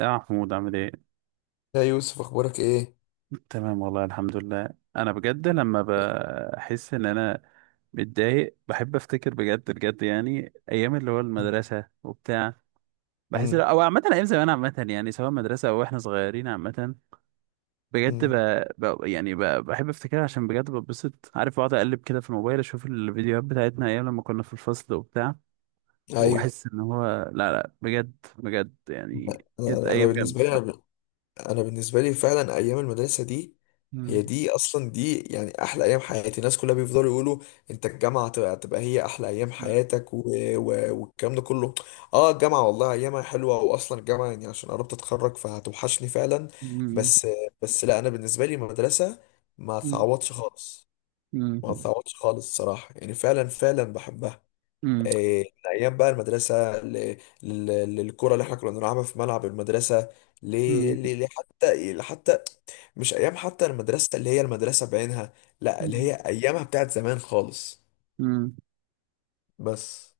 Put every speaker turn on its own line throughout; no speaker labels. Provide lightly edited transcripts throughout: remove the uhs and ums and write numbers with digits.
يا محمود عامل ايه؟
يا يوسف، اخبارك ايه؟
تمام والله الحمد لله. انا بجد لما بحس ان انا متضايق بحب افتكر بجد بجد يعني ايام اللي هو المدرسة وبتاع. بحس
مم.
او عامة ايام زمان عامة يعني سواء مدرسة او احنا صغيرين عامة. بجد
مم.
يعني بحب افتكرها عشان بجد ببسط عارف، بقعد اقلب كده في الموبايل اشوف الفيديوهات بتاعتنا ايام لما كنا في الفصل وبتاع.
ايوه.
وبحس ان هو، لا لا بجد، بجد
انا
يعني كانت
انا أنا
ايام جامدة.
بالنسبه لي انا ب- أنا بالنسبه لي فعلا ايام المدرسه دي،
مم.
هي دي اصلا، دي يعني احلى ايام حياتي. الناس كلها بيفضلوا يقولوا انت الجامعه هتبقى هي احلى ايام
مم.
حياتك، والكلام ده كله. اه، الجامعه والله ايامها حلوه، واصلا الجامعه يعني عشان قربت اتخرج فهتوحشني فعلا. بس بس لا، انا بالنسبه لي المدرسه ما
مم.
تعوضش خالص.
مم.
ما تعوضش خالص صراحه، يعني فعلا فعلا بحبها.
مم.
إيه، من ايام بقى المدرسه للكره اللي احنا كنا بنلعبها في ملعب المدرسه، ل-
مم.
حتى مش ايام حتى المدرسه اللي هي المدرسه بعينها، لا، اللي
مم.
هي ايامها بتاعت زمان خالص.
مم.
بس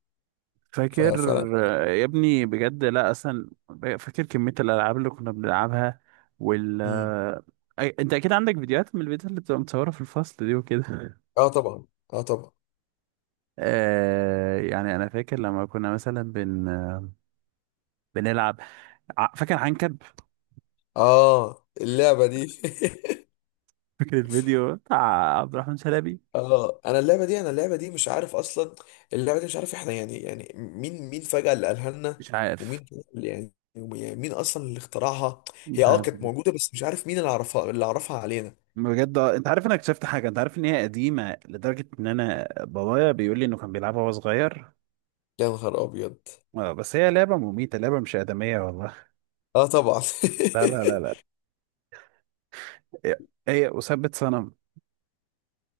فاكر.
ففعلا.
آه، يا ابني بجد لا اصلا. فاكر كمية الالعاب اللي كنا بنلعبها وال
مم.
آه، انت اكيد عندك فيديوهات من الفيديوهات اللي بتبقى متصورة في الفصل دي وكده.
اه طبعا، اه طبعا.
يعني انا فاكر لما كنا مثلا بنلعب. فاكر عنكب.
اه، اللعبه دي.
فاكر الفيديو بتاع عبد الرحمن شلبي.
اه، انا اللعبه دي مش عارف اصلا. اللعبه دي مش عارف احنا يعني مين فجاه اللي قالها لنا،
مش عارف.
ومين اللي يعني مين اصلا اللي اخترعها. هي
مش عارف.
كانت موجوده، بس مش عارف مين اللي عرفها علينا.
بجد، انت عارف، انا اكتشفت حاجه. انت عارف ان هي قديمه لدرجه ان انا بابايا بيقول لي انه كان بيلعبها وهو صغير.
يا نهار ابيض.
اه بس هي لعبة مميتة، لعبة مش آدمية والله.
اه طبعا.
لا لا لا لا. هي هي أثبت صنم.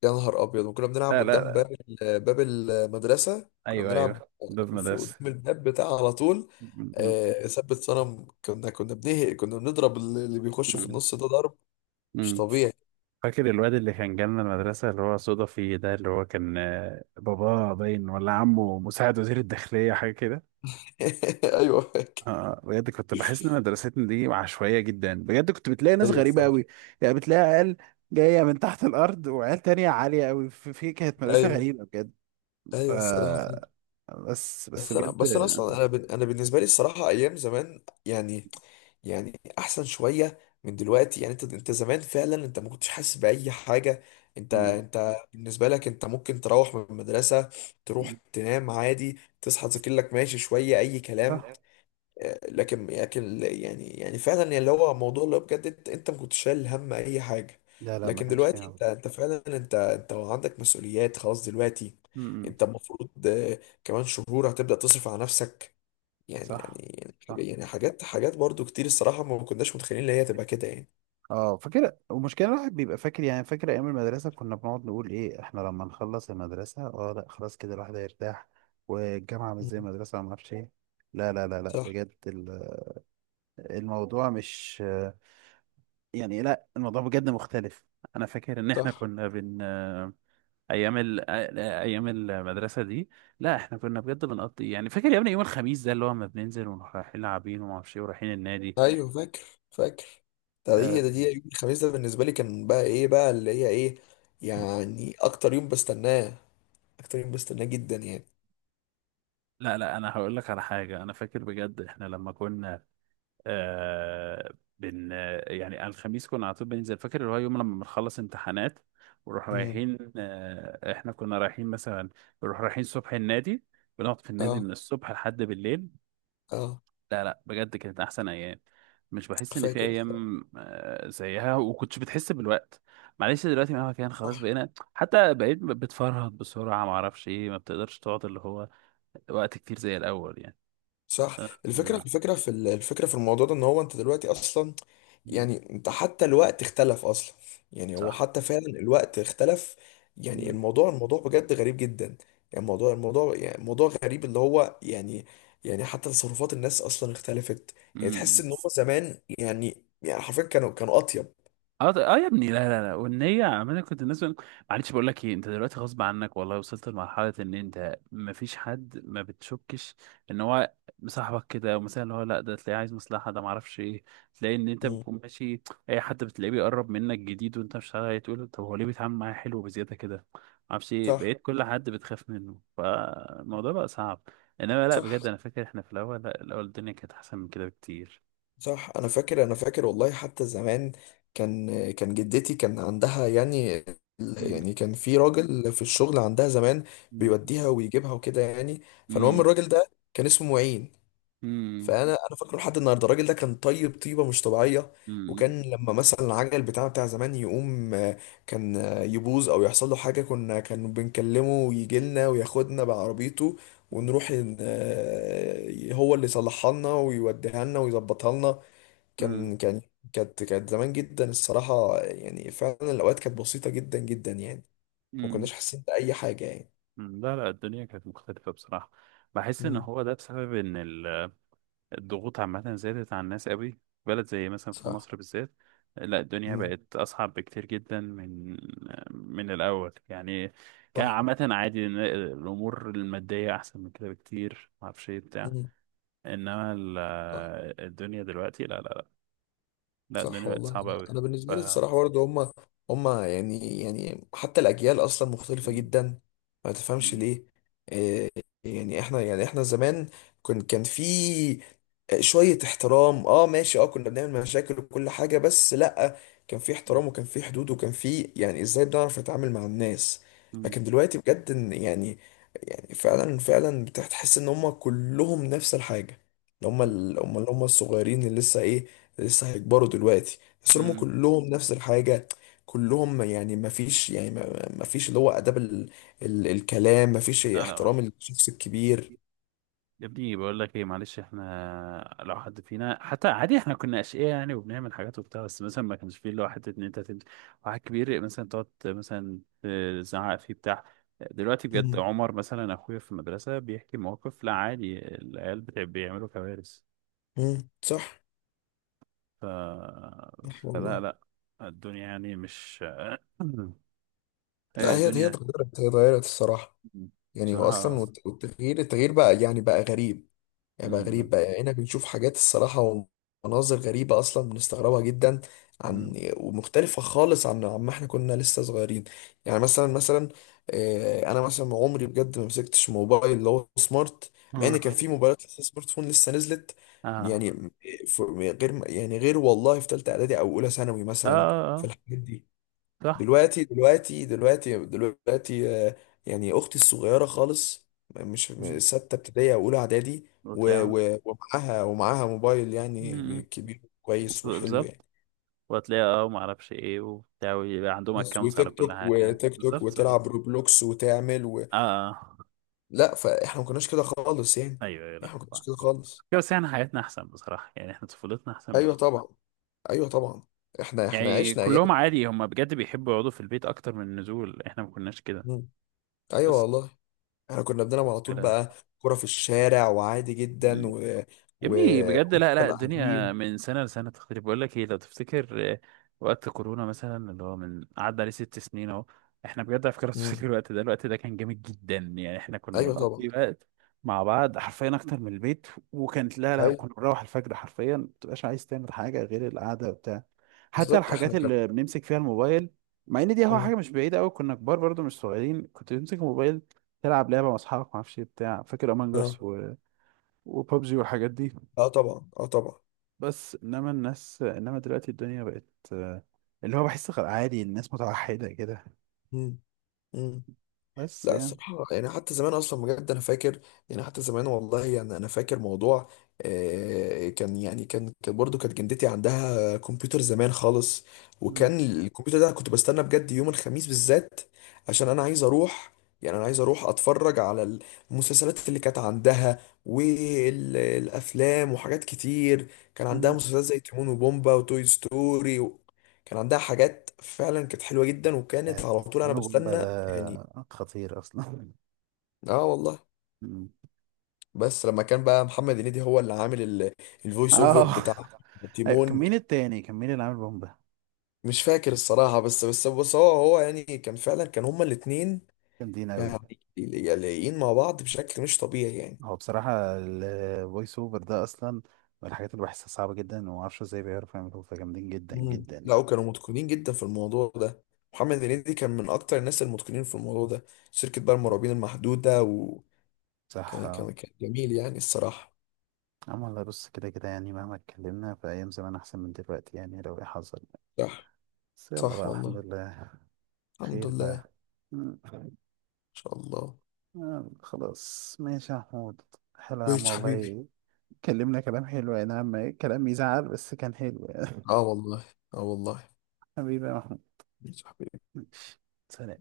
يا نهار ابيض، وكنا بنلعب
لا لا
قدام باب،
لا.
باب المدرسه كنا
أيوه
بنلعب
أيوه ضد
في،
مدرسة.
قدام الباب بتاع على طول.
م-
آه، ثبت صنم، كنا بنهق، كنا بنضرب اللي بيخش في
م-
النص ده ضرب مش
م.
طبيعي.
فاكر الواد اللي كان جالنا المدرسة اللي هو صدى فيه ده، اللي هو كان باباه باين ولا عمه مساعد وزير الداخلية حاجة كده.
ايوه،
اه بجد كنت بحس ان مدرستنا دي عشوائية جدا، بجد كنت بتلاقي ناس
ايوه
غريبة
الصراحه.
قوي. يعني بتلاقي عيال جاية من تحت الأرض، وعيال تانية عالية قوي في في كانت مدرسة
ايوه،
غريبة بجد. ف
ايوه الصراحه فعلا.
بس بس
بس انا
بجد.
بس انا اصلا، انا بالنسبه لي الصراحه ايام زمان يعني، يعني احسن شويه من دلوقتي. يعني انت زمان فعلا انت ما كنتش حاسس باي حاجه. انت
مم.
انت بالنسبه لك، انت ممكن تروح من المدرسه، تروح تنام عادي، تصحى تذاكر لك ماشي شويه اي كلام.
صح.
لكن يعني فعلا يعني اللي هو موضوع اللي هو بجد، انت ما كنتش شايل هم اي حاجه.
لا لا ما
لكن
كانش فيها
دلوقتي
عمل.
انت فعلا انت عندك مسؤوليات خلاص دلوقتي.
مم.
انت المفروض كمان شهور هتبدا تصرف على نفسك. يعني يعني
صح.
يعني
صح.
يعني حاجات حاجات برضو كتير الصراحه، ما كناش متخيلين ان هي تبقى كده يعني.
اه فاكر المشكله، الواحد بيبقى فاكر، يعني فاكر ايام المدرسه كنا بنقعد نقول ايه احنا لما نخلص المدرسه، اه لا خلاص كده الواحد هيرتاح، والجامعه مش
مم.
زي المدرسه وما اعرفش ايه. لا لا لا لا
صح.
بجد الموضوع مش، يعني لا الموضوع بجد مختلف. انا فاكر ان احنا
صح.
كنا ايام ايام المدرسه دي، لا احنا كنا بجد بنقضي، يعني فاكر يا ابني يوم الخميس ده اللي هو، ما بننزل ونروح رايحين لاعبين وما اعرفش ايه ورايحين النادي.
ايوه، فاكر، فاكر. ده
آه،
هي ده دي يوم الخميس ده بالنسبه لي كان بقى ايه بقى اللي هي ايه. يعني اكتر يوم بستناه، اكتر يوم بستناه جدا يعني.
لا لا، انا هقول لك على حاجه. انا فاكر بجد احنا لما كنا، آه بن يعني على الخميس كنا على طول بننزل، فاكر اللي هو يوم لما بنخلص امتحانات ونروح
امم.
رايحين، احنا كنا رايحين مثلا، نروح رايحين الصبح النادي، بنقعد في النادي
اه.
من الصبح لحد بالليل.
اه،
لا لا بجد كانت احسن ايام. مش بحس ان في
فاكر. صح.
ايام زيها، وكنتش بتحس بالوقت. معلش دلوقتي مهما كان خلاص بقينا، حتى بقيت بتفرهد بسرعه، ما اعرفش ايه، ما بتقدرش تقعد اللي هو وقت كتير زي الاول يعني.
صح.
آه، آه،
الفكره في الموضوع ده، ان هو انت دلوقتي اصلا،
مم،
يعني انت حتى الوقت اختلف اصلا. يعني هو
صح.
حتى فعلا الوقت اختلف. يعني
مم،
الموضوع بجد غريب جدا يعني. الموضوع يعني موضوع غريب اللي هو يعني يعني حتى تصرفات الناس اصلا اختلفت. يعني
مم،
تحس
مم.
ان هم زمان يعني حرفيا كانوا اطيب.
اه اه يا ابني لا لا لا، والنية عمالة كنت الناس معلش بقول لك ايه، انت دلوقتي غصب عنك والله وصلت لمرحلة ان انت مفيش حد ما بتشكش ان هو مصاحبك كده، ومثلا اللي هو لا، ده تلاقيه عايز مصلحة، ده معرفش ايه، تلاقي ان انت
مم.
بتكون ماشي اي حد بتلاقيه بيقرب منك جديد وانت مش عارف إيه، تقول طب هو ليه بيتعامل معايا حلو بزيادة كده، معرفش ايه،
صح.
بقيت كل حد بتخاف منه، فالموضوع بقى صعب. انما لا
صح.
بجد، انا فاكر احنا في الاول، لا الاول الدنيا كانت احسن من كده بكتير.
صح انا فاكر، انا فاكر والله حتى زمان. كان جدتي كان عندها يعني،
امم.
يعني كان في راجل في الشغل عندها زمان بيوديها ويجيبها وكده يعني. فالمهم
امم.
الراجل ده كان اسمه معين، فانا فاكره لحد النهارده. الراجل ده كان طيب، طيبه مش طبيعيه.
امم.
وكان لما مثلا العجل بتاعه بتاع زمان يقوم كان يبوظ او يحصل له حاجه، كان بنكلمه ويجي لنا وياخدنا بعربيته، ونروح هو اللي يصلحها لنا ويوديها لنا ويظبطها لنا.
امم.
كان كان كانت زمان جدا الصراحة، يعني فعلا الأوقات كانت بسيطة جدا جدا يعني. ما
امم.
كناش حاسين بأي حاجة يعني.
لا لا الدنيا كانت مختلفة بصراحة. بحس ان
امم.
هو ده بسبب ان الضغوط عامة زادت على الناس قوي، في بلد زي مثلا في
صح.
مصر بالذات. لا الدنيا
امم.
بقت اصعب بكتير جدا من، من الاول يعني. كان
صح.
عامة عادي إن الامور المادية احسن من كده بكتير، ما اعرفش ايه بتاع.
امم.
انما
صح.
الدنيا دلوقتي لا لا لا. لا
صح
الدنيا بقت
والله،
صعبة
انا
قوي.
أنا
ف...
بالنسبه لي الصراحه برضه هم يعني حتى الاجيال اصلا مختلفه
مم.
جدا. ما تفهمش
مم.
ليه. إيه، يعني احنا زمان كان في شويه احترام، اه ماشي، اه كنا بنعمل مشاكل وكل حاجه، بس لا، كان في احترام وكان في حدود، وكان في، يعني ازاي بنعرف نتعامل مع الناس.
مم.
لكن دلوقتي بجد إن يعني فعلا فعلا بتحس ان هم كلهم نفس الحاجه. اللي هم الصغيرين اللي لسه ايه، لسه هيكبروا دلوقتي. بس هم
مم.
كلهم نفس الحاجة، كلهم يعني ما فيش، يعني ما فيش اللي هو آداب، الكلام، ما فيش
لا لا
احترام
ماشي.
الشخص الكبير.
يا ابني بقول لك ايه، معلش، احنا لو حد فينا حتى عادي، احنا كنا اشقياء يعني وبنعمل حاجات وبتاع، بس مثلا ما كانش فيه اللي هو حته ان انت واحد كبير مثلا تقعد مثلا تزعق فيه بتاع. دلوقتي بجد،
مم.
عمر مثلا اخويا في المدرسه بيحكي مواقف، لا عادي العيال بتاع بيعملوا كوارث.
مم. صح.
ف...
صح
فلا
والله.
لا، الدنيا يعني مش.
لا،
إيه
هي
الدنيا
اتغيرت، هي اتغيرت الصراحة. يعني هو
بصراحه.
أصلا والتغيير بقى يعني بقى غريب، يعني بقى
مم.
غريب بقى، يعني هنا بنشوف حاجات الصراحة ومناظر غريبة أصلا بنستغربها جدا، عن
مم.
ومختلفة خالص عما احنا كنا لسه صغيرين. يعني مثلا، أنا مثلا عمري بجد ما مسكتش موبايل اللي هو سمارت، مع إن
اه
كان
يعني.
في موبايلات لسه سمارت فون لسه نزلت يعني.
اه.
غير والله في تالتة إعدادي أو أولى ثانوي
اه.
مثلا في الحاجات دي.
صح.
دلوقتي يعني اختي الصغيره خالص، مش
مم.
سته ابتدائي او اولى اعدادي،
وتلاقي
ومعاها موبايل
م-
يعني
م.
كبير كويس وحلو يعني.
بالظبط. وهتلاقيها اه ما اعرفش ايه وبتاع، ويبقى عندهم
بس،
اكونتس على
وتيك
كل
توك،
حاجه، بالظبط
وتلعب
بالظبط.
روبلوكس وتعمل.
اه آه.
لا، فاحنا ما كناش كده خالص يعني.
ايوه ايوه،
احنا
لا
ما كناش
فاهم.
كده خالص.
بس يعني حياتنا احسن بصراحه، يعني احنا طفولتنا احسن من
ايوه
دول.
طبعا. ايوه طبعا. احنا
يعني
عشنا ايام.
كلهم عادي، هم بجد بيحبوا يقعدوا في البيت اكتر من النزول، احنا ما كناش كده.
مم. ايوه
بس
والله. احنا كنا بنلعب على طول بقى كرة في الشارع وعادي جدا
كده.
و...
يا ابني بجد لا لا، الدنيا
وقاعدين.
من سنة لسنة تختلف. بقول لك ايه، لو تفتكر وقت كورونا مثلا اللي هو من قعد عليه 6 سنين اهو، احنا بجد على فكرة لو تفتكر الوقت ده، الوقت ده كان جامد جدا يعني، احنا كنا
ايوه طبعا.
بنقضي وقت مع بعض حرفيا اكتر من البيت، وكانت لا لا،
ايوه
كنا بنروح الفجر حرفيا، ما بتبقاش عايز تعمل حاجة غير القعدة وبتاع. حتى
بالظبط. احنا
الحاجات
كان.
اللي بنمسك فيها الموبايل، مع ان دي هو
اه.
حاجة مش بعيدة قوي، كنا كبار برضو مش صغيرين، كنت بتمسك الموبايل تلعب لعبة مع اصحابك، ما اعرفش إيه بتاع، فاكر
اه.
امانجاس و وببجي والحاجات دي.
اه طبعا. اه طبعا.
بس انما الناس، انما دلوقتي الدنيا بقت آه، اللي هو بحس عادي الناس متوحدة كده.
مم. مم.
بس
لا،
يعني.
الصراحة يعني حتى زمان أصلا بجد أنا فاكر. يعني حتى زمان والله، يعني أنا فاكر موضوع، كانت جدتي عندها كمبيوتر زمان خالص.
مم.
وكان الكمبيوتر ده كنت بستنى بجد يوم الخميس بالذات عشان أنا عايز أروح، أتفرج على المسلسلات اللي كانت عندها والأفلام وحاجات كتير. كان عندها
مم.
مسلسلات زي تيمون وبومبا وتوي ستوري. كان عندها حاجات فعلا كانت حلوة جدا، وكانت
يعني
على طول أنا
تيمون وبومبا
بستنى يعني.
ده خطير اصلا.
اه والله.
مم.
بس لما كان بقى محمد هنيدي هو اللي عامل الفويس اوفر
اه.
بتاع
أيوة، كان
تيمون.
مين التاني؟ كان مين اللي عامل بومبا؟
مش فاكر الصراحة، بس هو يعني كان فعلا، كان هما الاتنين
جامدين اوي.
يعني لايقين مع بعض بشكل مش طبيعي يعني.
هو بصراحة الفويس اوفر ده اصلا من الحاجات اللي بحسها صعبة جدا، وما اعرفش ازاي بيعرفوا يعملوه، فجامدين جدا
مم.
جدا
لا،
يعني.
وكانوا متقنين جدا في الموضوع ده. محمد هنيدي كان من اكتر الناس المتقنين في الموضوع ده. شركة بقى المرعبين المحدودة، وكان
صح.
كان
اه.
كان جميل يعني الصراحة.
عم والله، بص كده كده يعني، مهما اتكلمنا، في ايام زمان احسن من دلوقتي يعني لو ايه حصل.
صح.
بس يلا
صح
بقى الحمد
والله.
لله.
الحمد
خير
لله ان
بقى. مم.
شاء الله.
آه، خلاص ماشي يا محمود. حلو يا عم
ماشي حبيبي.
والله. كلمنا كلام حلو يعني، عم كلام يزعل بس كان حلو يعني.
اه والله. اه والله.
حبيبي يا محمود.
ماشي حبيبي.
ماشي. سلام.